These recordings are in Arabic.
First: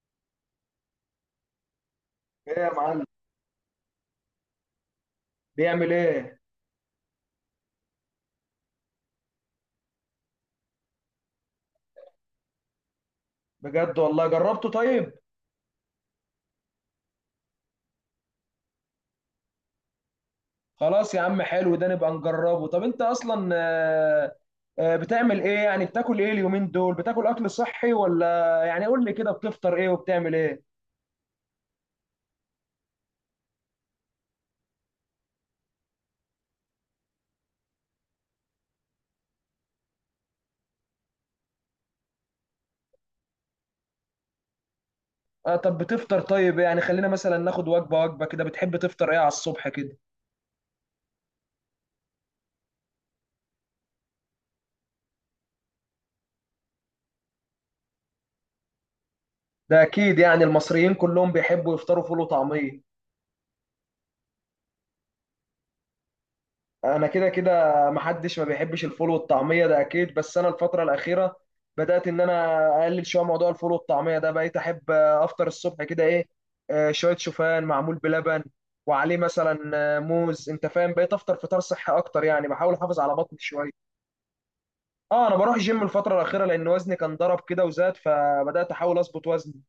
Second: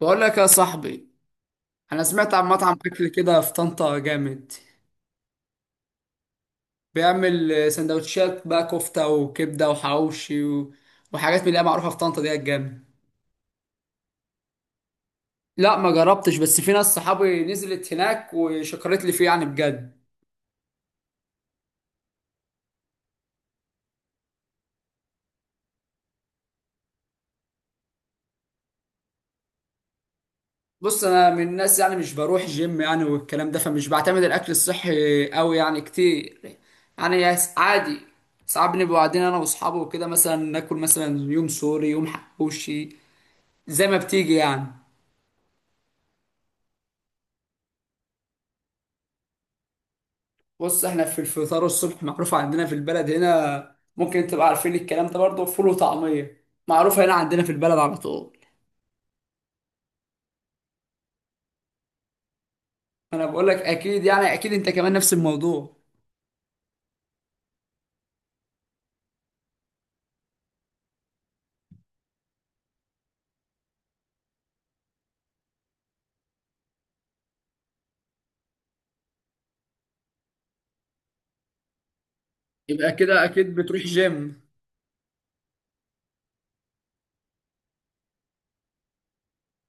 بقول لك يا صاحبي، انا سمعت عن ايه يا مطعم معلم؟ اكل كده في طنطا جامد. بيعمل ايه؟ بيعمل سندوتشات بقى، كفته وكبده وحواوشي و... وحاجات من اللي هي معروفه في طنطا دي جامد. بجد والله، جربته طيب؟ لا ما جربتش، بس في ناس صحابي نزلت هناك وشكرت لي فيه يعني بجد. خلاص يا عم، حلو ده نبقى نجربه. طب انت اصلا بتعمل ايه يعني؟ بتاكل ايه اليومين دول؟ بتاكل اكل صحي ولا يعني؟ قول لي كده، بتفطر ايه وبتعمل ايه؟ بص انا من الناس يعني مش بروح جيم يعني والكلام ده، فمش بعتمد الاكل الصحي قوي يعني كتير. يعني عادي، ساعات بنبقى قاعدين انا واصحابي وكده مثلا، ناكل مثلا يوم سوري يوم حواوشي زي ما بتيجي يعني. اه طب بتفطر طيب ايه؟ يعني خلينا مثلا ناخد وجبة وجبة كده، بتحب تفطر ايه على الصبح كده؟ بص احنا في الفطار الصبح معروف عندنا في البلد هنا، ممكن انت تبقى عارفين الكلام ده برضه، فول وطعمية معروفة هنا عندنا في البلد على طول. ده اكيد يعني المصريين كلهم بيحبوا يفطروا فول وطعمية. انا بقول لك اكيد يعني، اكيد انت كمان نفس الموضوع. انا كده كده محدش ما بيحبش الفول والطعميه ده اكيد، بس انا الفتره الاخيره بدات ان انا اقلل شويه موضوع الفول والطعميه ده. بقيت احب افطر الصبح كده ايه، شويه شوفان معمول بلبن، وعليه مثلا موز. انت فاهم، بقيت افطر فطار صحي اكتر يعني، بحاول يبقى احافظ على كده بطني اكيد شويه. بتروح جيم. اه انا بروح جيم الفتره الاخيره، لان وزني كان ضرب كده وزاد، فبدات احاول اظبط وزني.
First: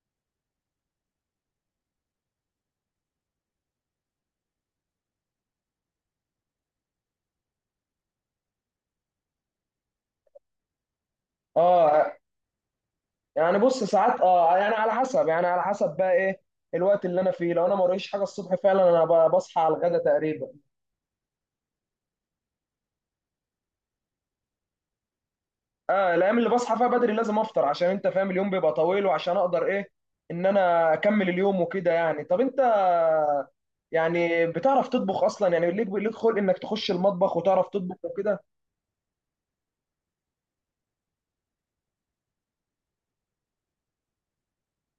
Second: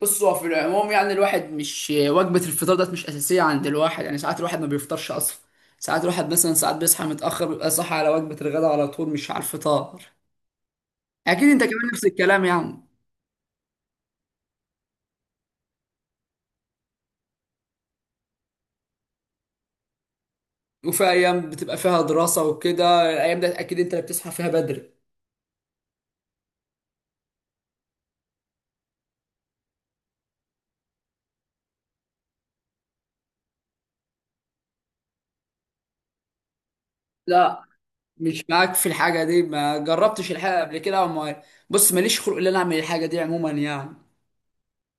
بص هو في العموم يعني الواحد مش وجبة الفطار ده مش أساسية عند الواحد، يعني ساعات الواحد ما بيفطرش أصلا. ساعات الواحد مثلا، ساعات بيصحى متأخر بيبقى صاحي على وجبة الغداء على طول، مش على الفطار. أكيد أنت كمان نفس اه الكلام يعني. يعني بص ساعات اه، يعني على حسب، يعني على حسب بقى ايه الوقت اللي انا فيه. لو انا ما وريش حاجه الصبح، فعلا انا بصحى على الغدا تقريبا. وفي أيام بتبقى فيها دراسة وكده، الأيام ده أكيد أنت اللي بتصحى فيها بدري. اه الايام اللي بصحى فيها بدري لازم افطر، عشان انت فاهم اليوم بيبقى طويل، وعشان اقدر ايه ان انا اكمل اليوم وكده يعني. طب انت يعني بتعرف تطبخ اصلا؟ يعني ليك خلق انك تخش المطبخ لا وتعرف تطبخ مش وكده؟ معاك في الحاجة دي، ما جربتش الحاجة قبل كده وما... بص ماليش خلق ان انا اعمل الحاجة دي عموما يعني.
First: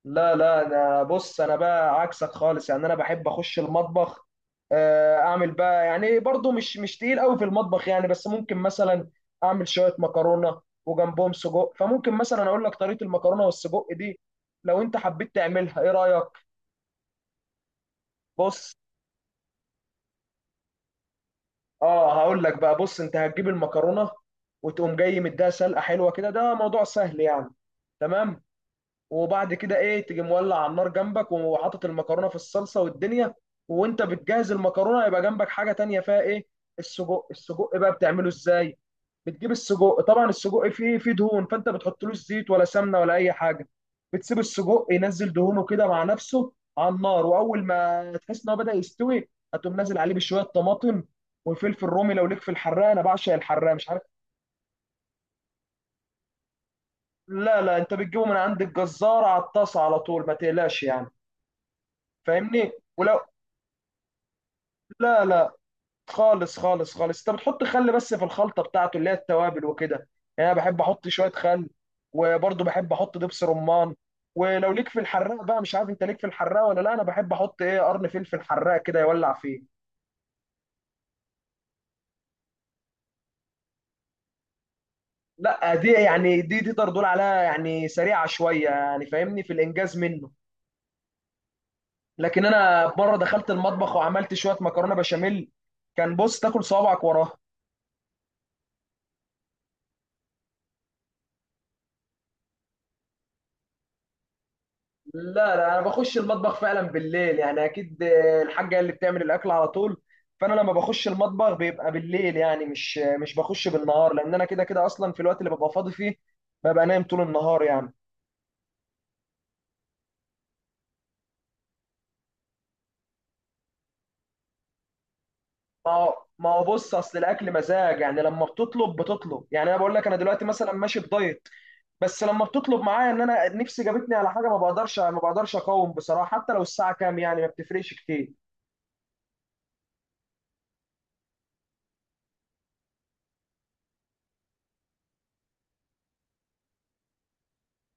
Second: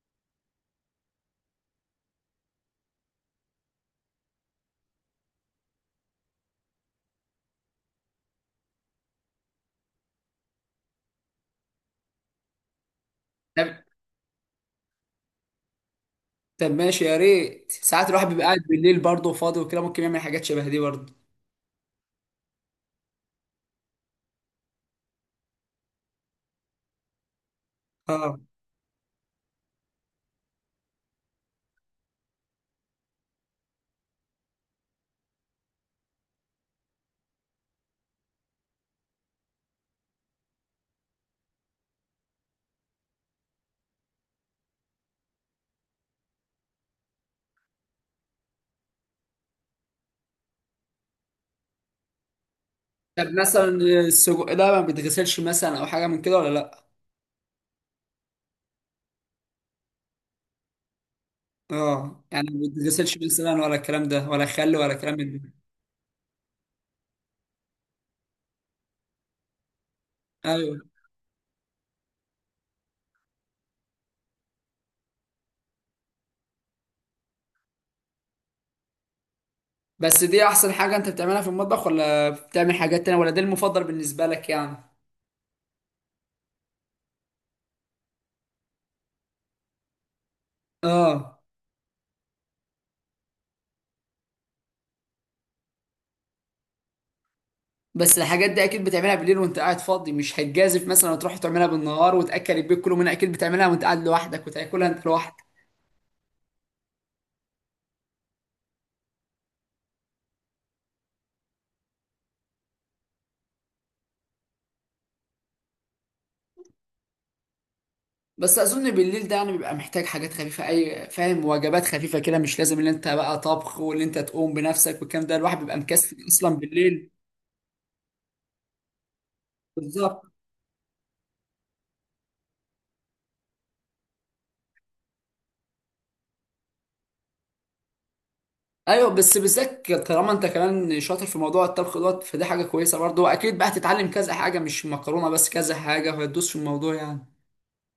لا لا، انا بص، انا بقى عكسك خالص يعني، انا بحب اخش المطبخ، اعمل بقى يعني، برضو مش تقيل قوي في المطبخ يعني، بس ممكن مثلا اعمل شوية مكرونة وجنبهم سجق. فممكن مثلا اقول لك طريقة المكرونة طب والسجق دي، لو انت حبيت تعملها. ايه رأيك؟ طب ماشي، يا ريت. ساعات الواحد بيبقى قاعد بص بالليل برضه وفاضي وكده، ممكن يعمل حاجات شبه دي برضه. اه، هقول لك بقى. بص، انت هتجيب المكرونه وتقوم جاي مديها سلقه حلوه كده، ده موضوع سهل يعني. اه تمام. وبعد كده ايه، تيجي مولع على النار جنبك وحاطط المكرونه في الصلصه والدنيا. وانت بتجهز المكرونه يبقى جنبك حاجه تانية فيها ايه؟ السجق. السجق بقى بتعمله ازاي؟ بتجيب السجق طبعا. السجق فيه دهون، فانت بتحطلوش زيت ولا سمنه ولا اي حاجه. بتسيب السجق ينزل دهونه كده مع نفسه على النار، واول ما تحس ان هو بدا يستوي هتقوم نازل عليه بشويه طماطم وفلفل رومي. لو ليك في الحراق، انا طب بعشق مثلا الحراق، مش عارف. السجق ده ما بيتغسلش مثلا، او حاجة من كده ولا لا؟ لا لا، انت بتجيبه من عند الجزار على الطاسه على طول، ما تقلقش يعني. اه يعني ما فاهمني. بيتغسلش ولو، مثلا، ولا الكلام ده، ولا خل، ولا كلام لا من لا، ده؟ خالص خالص خالص، انت بتحط خل بس في الخلطه بتاعته اللي هي التوابل وكده يعني. انا ايوه. بحب احط شويه خل، وبرضه بحب احط دبس رمان. ولو ليك في الحراق بقى، مش عارف انت ليك في الحراق ولا لا، انا بحب احط ايه، قرن فلفل حراق كده يولع فيه. بس دي احسن حاجة انت بتعملها في المطبخ، ولا بتعمل حاجات تانية، ولا ده المفضل بالنسبة لك يعني؟ لا دي تقدر تقول عليها يعني سريعه شويه يعني، فاهمني، في الانجاز منه. اه. لكن انا مره دخلت المطبخ وعملت شويه مكرونه بشاميل، كان بص تاكل صوابعك وراها. بس الحاجات دي اكيد بتعملها بالليل وانت قاعد فاضي، مش هتجازف مثلا وتروح تعملها بالنهار وتاكل البيت كله منها، اكيد بتعملها وانت قاعد لوحدك وتاكلها انت لا لوحدك. لا، انا بخش المطبخ فعلا بالليل يعني، اكيد، الحاجه اللي بتعمل الاكل على طول. فانا لما بخش المطبخ بيبقى بالليل يعني، مش بخش بالنهار، لان انا كده كده اصلا في الوقت اللي ببقى فاضي فيه ببقى نايم طول النهار يعني. بس اظن بالليل ده يعني بيبقى محتاج حاجات خفيفه، اي فاهم، وجبات خفيفه كده، مش لازم ان انت بقى طبخ وان انت تقوم بنفسك والكلام ده، الواحد بيبقى ما مكسل هو ما اصلا هو بص، بالليل. اصل الاكل مزاج يعني. لما بتطلب يعني، انا بقول لك انا بالظبط. دلوقتي مثلا ماشي بدايت. بس لما بتطلب معايا ان انا نفسي جابتني على حاجه، ما بقدرش اقاوم بصراحه، حتى لو الساعه كام، يعني ما بتفرقش كتير. ايوه بس بالذات طالما انت كمان شاطر في موضوع الطبخ دوت، فدي حاجه كويسه برضه، واكيد بقى هتتعلم كذا حاجه، مش مكرونه بس، كذا حاجه، فهتدوس في الموضوع يعني.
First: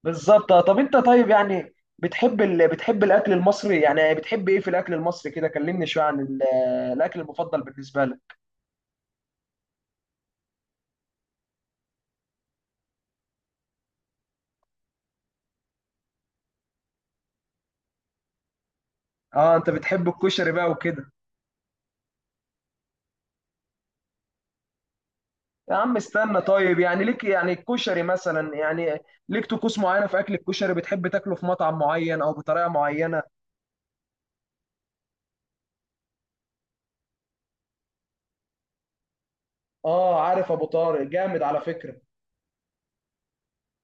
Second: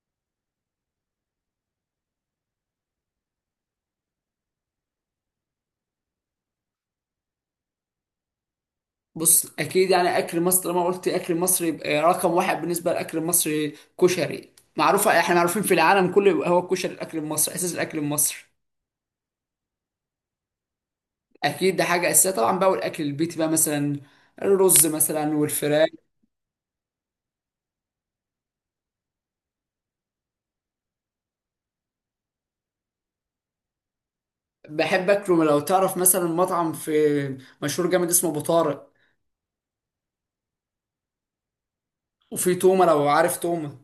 بالظبط. طب انت طيب يعني، بتحب الاكل المصري يعني؟ بتحب ايه في الاكل المصري كده؟ كلمني شويه عن الاكل المفضل بالنسبه لك. بص اكيد يعني اكل مصر، لما قلت اكل مصر يبقى رقم واحد بالنسبه للاكل المصري كشري، معروفه احنا معروفين في العالم كله، يبقى هو الكشري الاكل المصري، اساس الاكل المصري. اه انت بتحب الكشري بقى وكده؟ اكيد ده حاجه اساسيه طبعا بقى، والاكل البيتي بقى مثلا، الرز مثلا يا والفراخ. عم استنى طيب، يعني ليك يعني الكشري مثلا، يعني ليك طقوس معينه في اكل الكشري؟ بتحب تاكله في مطعم معين او بطريقه معينه؟ بحب اكله لو تعرف مثلا مطعم في، مشهور جامد اسمه ابو طارق، اه عارف ابو طارق، جامد على فكره. وفي تومه لو عارف تومه.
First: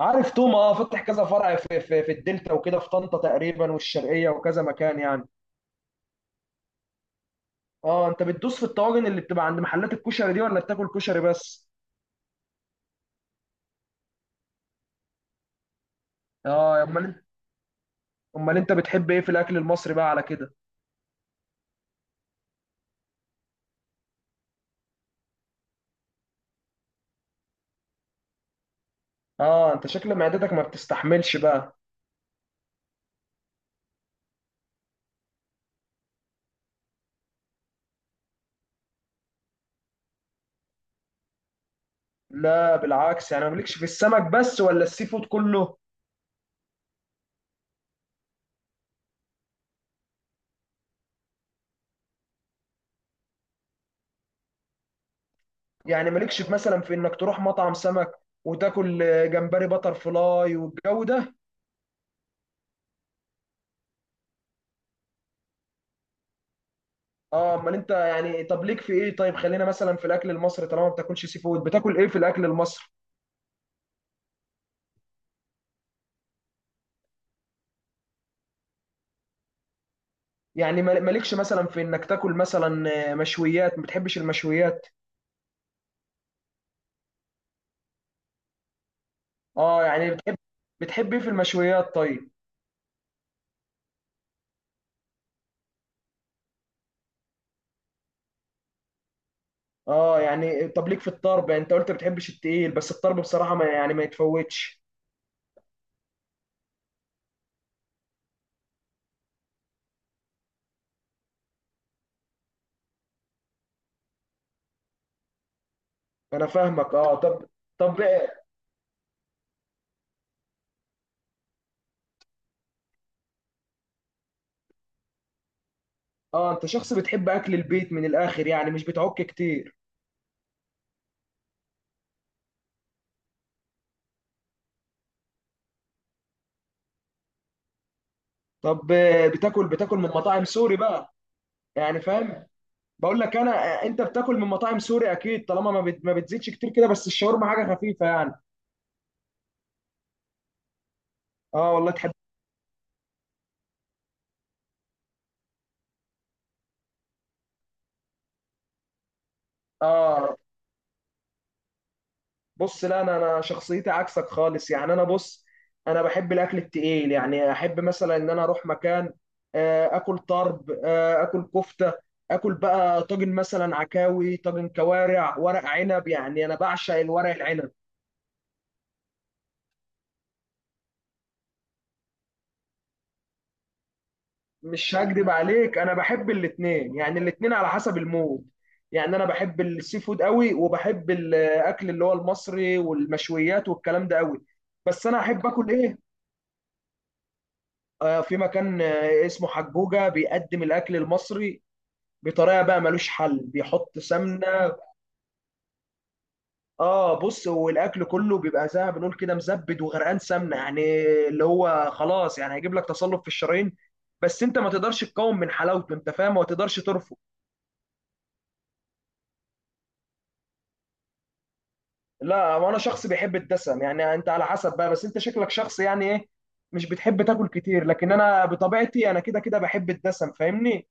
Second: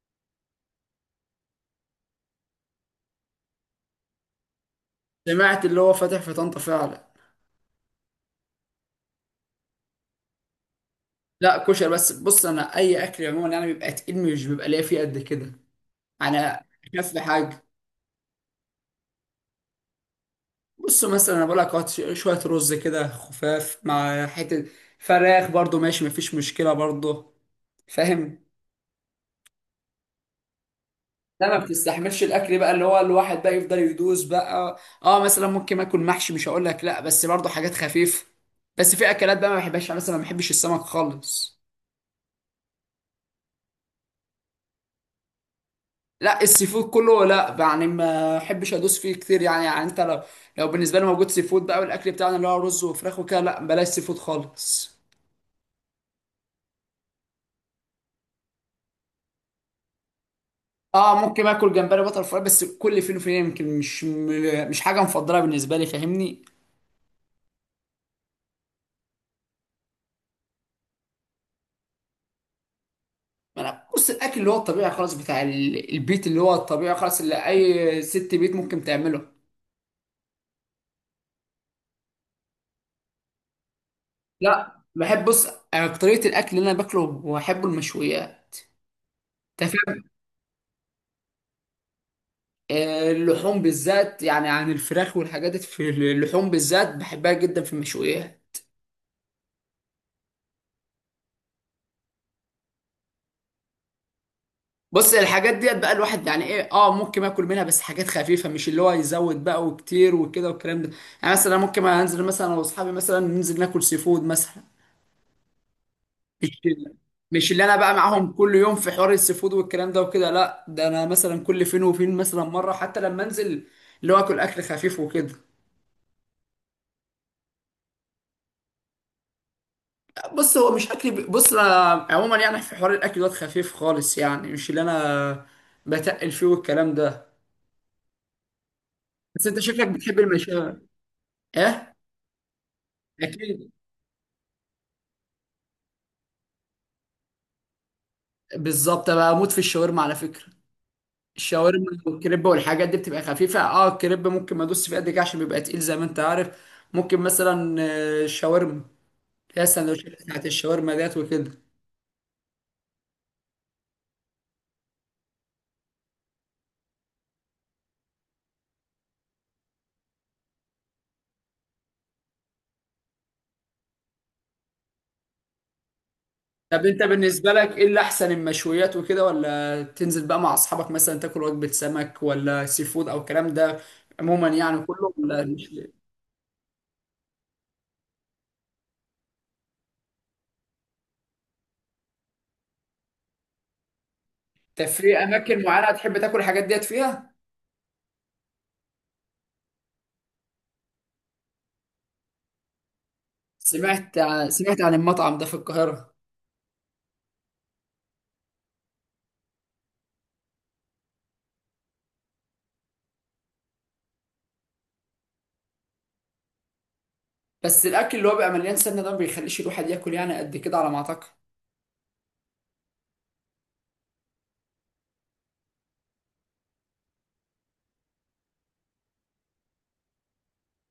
عارف توما، اه فتح كذا فرع في الدلتا وكده، في طنطا تقريبا والشرقيه وكذا مكان يعني. سمعت اللي هو فاتح في طنطا فعلا. اه انت بتدوس في الطواجن اللي بتبقى عند محلات الكشري دي ولا بتاكل كشري لا بس؟ كشري بس. بص انا اي اكل عموما يعني بيبقى تقيل، مش بيبقى ليا فيه قد كده. انا اه امال انت اخف حاجه. امال انت بتحب ايه في الاكل المصري بقى على كده؟ بص مثلا انا بقول لك، هات شويه رز كده خفاف مع حته فراخ برضو، ماشي مفيش مشكله برضو، فاهم. اه انت شكل معدتك ما بتستحملش ده ما بقى. بتستحملش الاكل بقى اللي هو الواحد بقى يفضل يدوس بقى. اه مثلا ممكن اكل محشي، مش هقول لك لا، بس برضو حاجات خفيفه. بس في اكلات بقى ما بحبهاش يعني، مثلا ما بحبش السمك خالص. لا بالعكس، يعني مالكش في السمك بس ولا السي فود كله؟ لا السي فود كله لا، يعني ما بحبش ادوس فيه كتير يعني. يعني انت لو بالنسبه لي موجود سي فود بقى والاكل بتاعنا اللي هو رز وفراخ وكده، لا بلاش سي فود خالص. يعني مالكش في مثلا في انك تروح مطعم سمك وتاكل جمبري بتر فلاي والجو اه ده؟ ممكن اكل جمبري بتر فراي بس كل فين وفين، يمكن مش حاجه مفضله بالنسبه لي فاهمني. اه امال انت يعني، طب ليك في ايه طيب. خلينا مثلا في الاكل المصري، طالما ما بتاكلش سي فود، بتاكل ايه في الاكل المصري؟ ما انا بص الاكل اللي هو الطبيعي خالص بتاع البيت اللي هو الطبيعي خالص، اللي اي ست بيت ممكن تعمله. يعني مالكش مثلا في انك تاكل مثلا مشويات؟ ما بتحبش لا المشويات؟ بحب بص، طريقه الاكل اللي انا باكله واحبه المشويات، انت اه فاهم. يعني بتحب ايه في المشويات طيب؟ اللحوم بالذات يعني، عن الفراخ والحاجات دي، في اللحوم بالذات بحبها جدا في المشويات. اه يعني طب ليك في الطرب يعني؟ انت قلت ما بتحبش التقيل، بس الطرب بصراحه ما، يعني ما يتفوتش. بص الحاجات ديت بقى الواحد يعني ايه، اه ممكن اكل منها بس حاجات خفيفه، مش اللي هو يزود بقى وكتير وكده والكلام ده. يعني مثلا ممكن انزل مثلا انا واصحابي مثلا ننزل ناكل سي فود مثلا، انا مش فاهمك. اه طب. مش اللي انا بقى طب معاهم كل يوم في حوار السي فود والكلام ده وكده، لا ده انا مثلا كل فين وفين مثلا مره حتى لما انزل، اللي هو اكل خفيف وكده. اه انت شخص بتحب اكل البيت من الاخر يعني، مش بتعك كتير. بص هو مش اكل بص أنا عموما يعني في حوار الاكل دوت خفيف خالص يعني، مش اللي انا بتقل فيه والكلام ده. طب بس انت شكلك بتاكل من بتحب مطاعم سوري المشاوي. بقى؟ ايه يعني فاهم، بقول لك انا اكيد. انت بتاكل من مطاعم سوري اكيد طالما ما بتزيدش كتير كده، بس الشاورما حاجه خفيفه يعني. بالظبط بقى، اموت في الشاورما على فكره. اه الشاورما والله تحب. والكريب والحاجات دي بتبقى خفيفه، اه الكريب ممكن ما ادوس فيه قد كده عشان بيبقى تقيل زي ما انت عارف. ممكن مثلا الشاورما اللي هي السندوتشات اه بتاعت الشاورما ديت وكده. بص، لا، انا شخصيتي عكسك خالص يعني. انا بص، انا بحب الاكل التقيل يعني، احب مثلا ان انا اروح مكان اكل طرب، اكل كفته، اكل بقى طاجن مثلا، عكاوي، طاجن كوارع، ورق عنب. يعني انا طب بعشق انت الورق بالنسبه العنب. لك ايه اللي احسن؟ المشويات وكده، ولا تنزل بقى مع اصحابك مثلا تاكل وجبه سمك، ولا سي فود او الكلام ده عموما يعني، مش كله هكدب ولا مش؟ عليك، انا بحب الاتنين، يعني الاتنين على حسب المود يعني. انا بحب السي فود قوي، وبحب الاكل اللي هو المصري والمشويات والكلام ده قوي. طب بس في انا احب اماكن اكل معينه ايه، تحب تاكل الحاجات ديت فيها؟ في مكان اسمه حجوجة، بيقدم الأكل المصري بطريقة بقى ملوش حل، بيحط سمعت سمنة. سمعت عن المطعم ده في القاهره. اه بص، والأكل كله بيبقى زي ما بنقول كده مزبد وغرقان سمنة يعني، اللي هو خلاص يعني هيجيب لك تصلب في الشرايين، بس انت ما تقدرش تقاوم من حلاوته، انت فاهم، ما تقدرش ترفض. بس الاكل اللي هو بيبقى مليان سمنه ده ما بيخليش الواحد ياكل يعني قد كده على ما اعتقد. لا وانا شخص بيحب الدسم يعني، انت على حسب بقى، بس انت شكلك شخص يعني ايه، مش بتحب تاكل كتير، لكن انا بطبيعتي انا كده كده بحب الدسم، فاهمني.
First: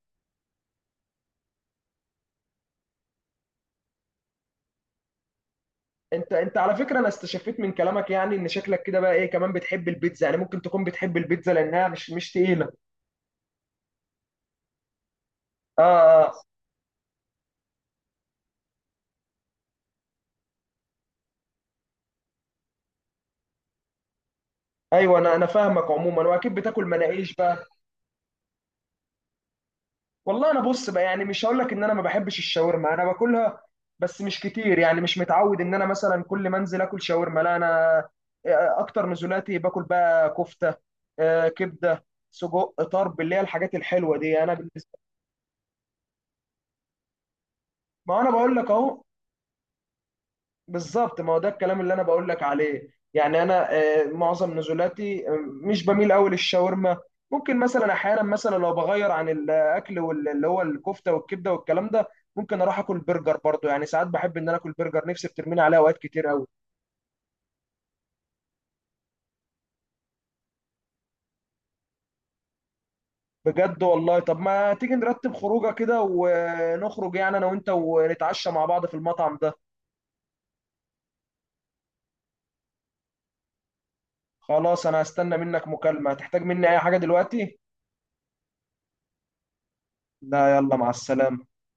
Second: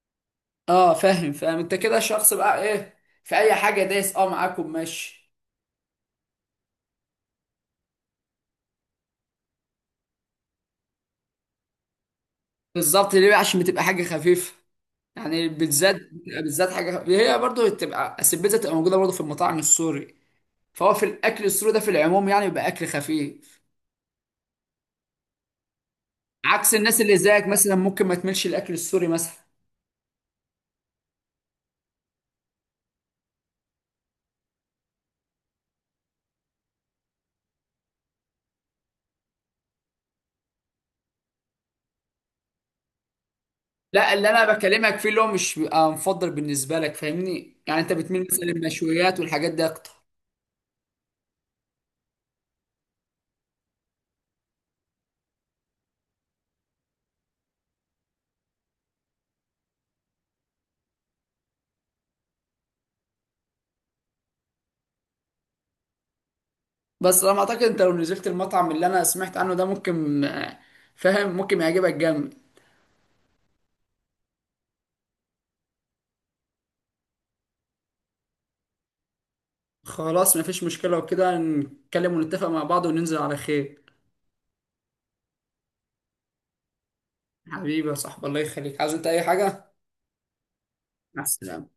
اه فاهم فاهم، انت كده شخص بقى ايه، في اي حاجه دايس اه معاكم ماشي. انت على فكره انا استشفيت من كلامك يعني ان شكلك كده بقى ايه كمان، بتحب البيتزا يعني. ممكن تكون بتحب البيتزا لانها مش تقيله. بالظبط، ليه بقى؟ عشان بتبقى حاجه خفيفه. يعني اه بالذات اه بتبقى آه. بالذات حاجه هي برضه بتبقى أصل البيتزا، بتبقى موجوده برضه في المطاعم السوري. فهو في الاكل السوري ده في العموم يعني بيبقى اكل خفيف، ايوه، انا فاهمك عموما، واكيد عكس بتاكل الناس اللي مناقيش زيك بقى. مثلا ممكن ما تملش الاكل السوري مثلا. والله انا بص بقى، يعني مش هقول لك ان انا ما بحبش الشاورما، انا باكلها بس مش كتير يعني. مش متعود ان انا مثلا كل ما انزل اكل شاورما، لا انا اكتر نزولاتي باكل بقى كفته، آه كبده، سجق، طرب، اللي هي الحاجات لا الحلوه اللي دي. انا انا بكلمك بالنسبه، فيه اللي هو مش بيبقى مفضل بالنسبه لك فاهمني، يعني انت ما بتميل انا مثلا بقول لك اهو. للمشويات والحاجات دي اكتر. بالظبط، ما هو ده الكلام اللي انا بقول لك عليه يعني. انا معظم نزولاتي مش بميل قوي للشاورما. ممكن مثلا احيانا، مثلا لو بغير عن الاكل اللي هو الكفته والكبده والكلام ده، ممكن اروح اكل برجر برضو يعني. ساعات بحب ان انا اكل برجر، نفسي بترميني عليها اوقات كتير قوي. بس انا اعتقد انت لو نزلت المطعم اللي انا سمعت عنه ده ممكن فاهم، ممكن يعجبك جامد. بجد والله؟ طب ما تيجي نرتب خروجه كده ونخرج يعني انا وانت، ونتعشى مع بعض في المطعم ده. خلاص مفيش مشكلة، وكده نتكلم ونتفق مع بعض وننزل على خير. خلاص، انا هستنى منك مكالمه. هتحتاج مني اي حاجه دلوقتي؟ حبيبي يا صاحبي، الله يخليك. عايز انت اي حاجة؟ لا يلا، مع مع السلامه. السلامة.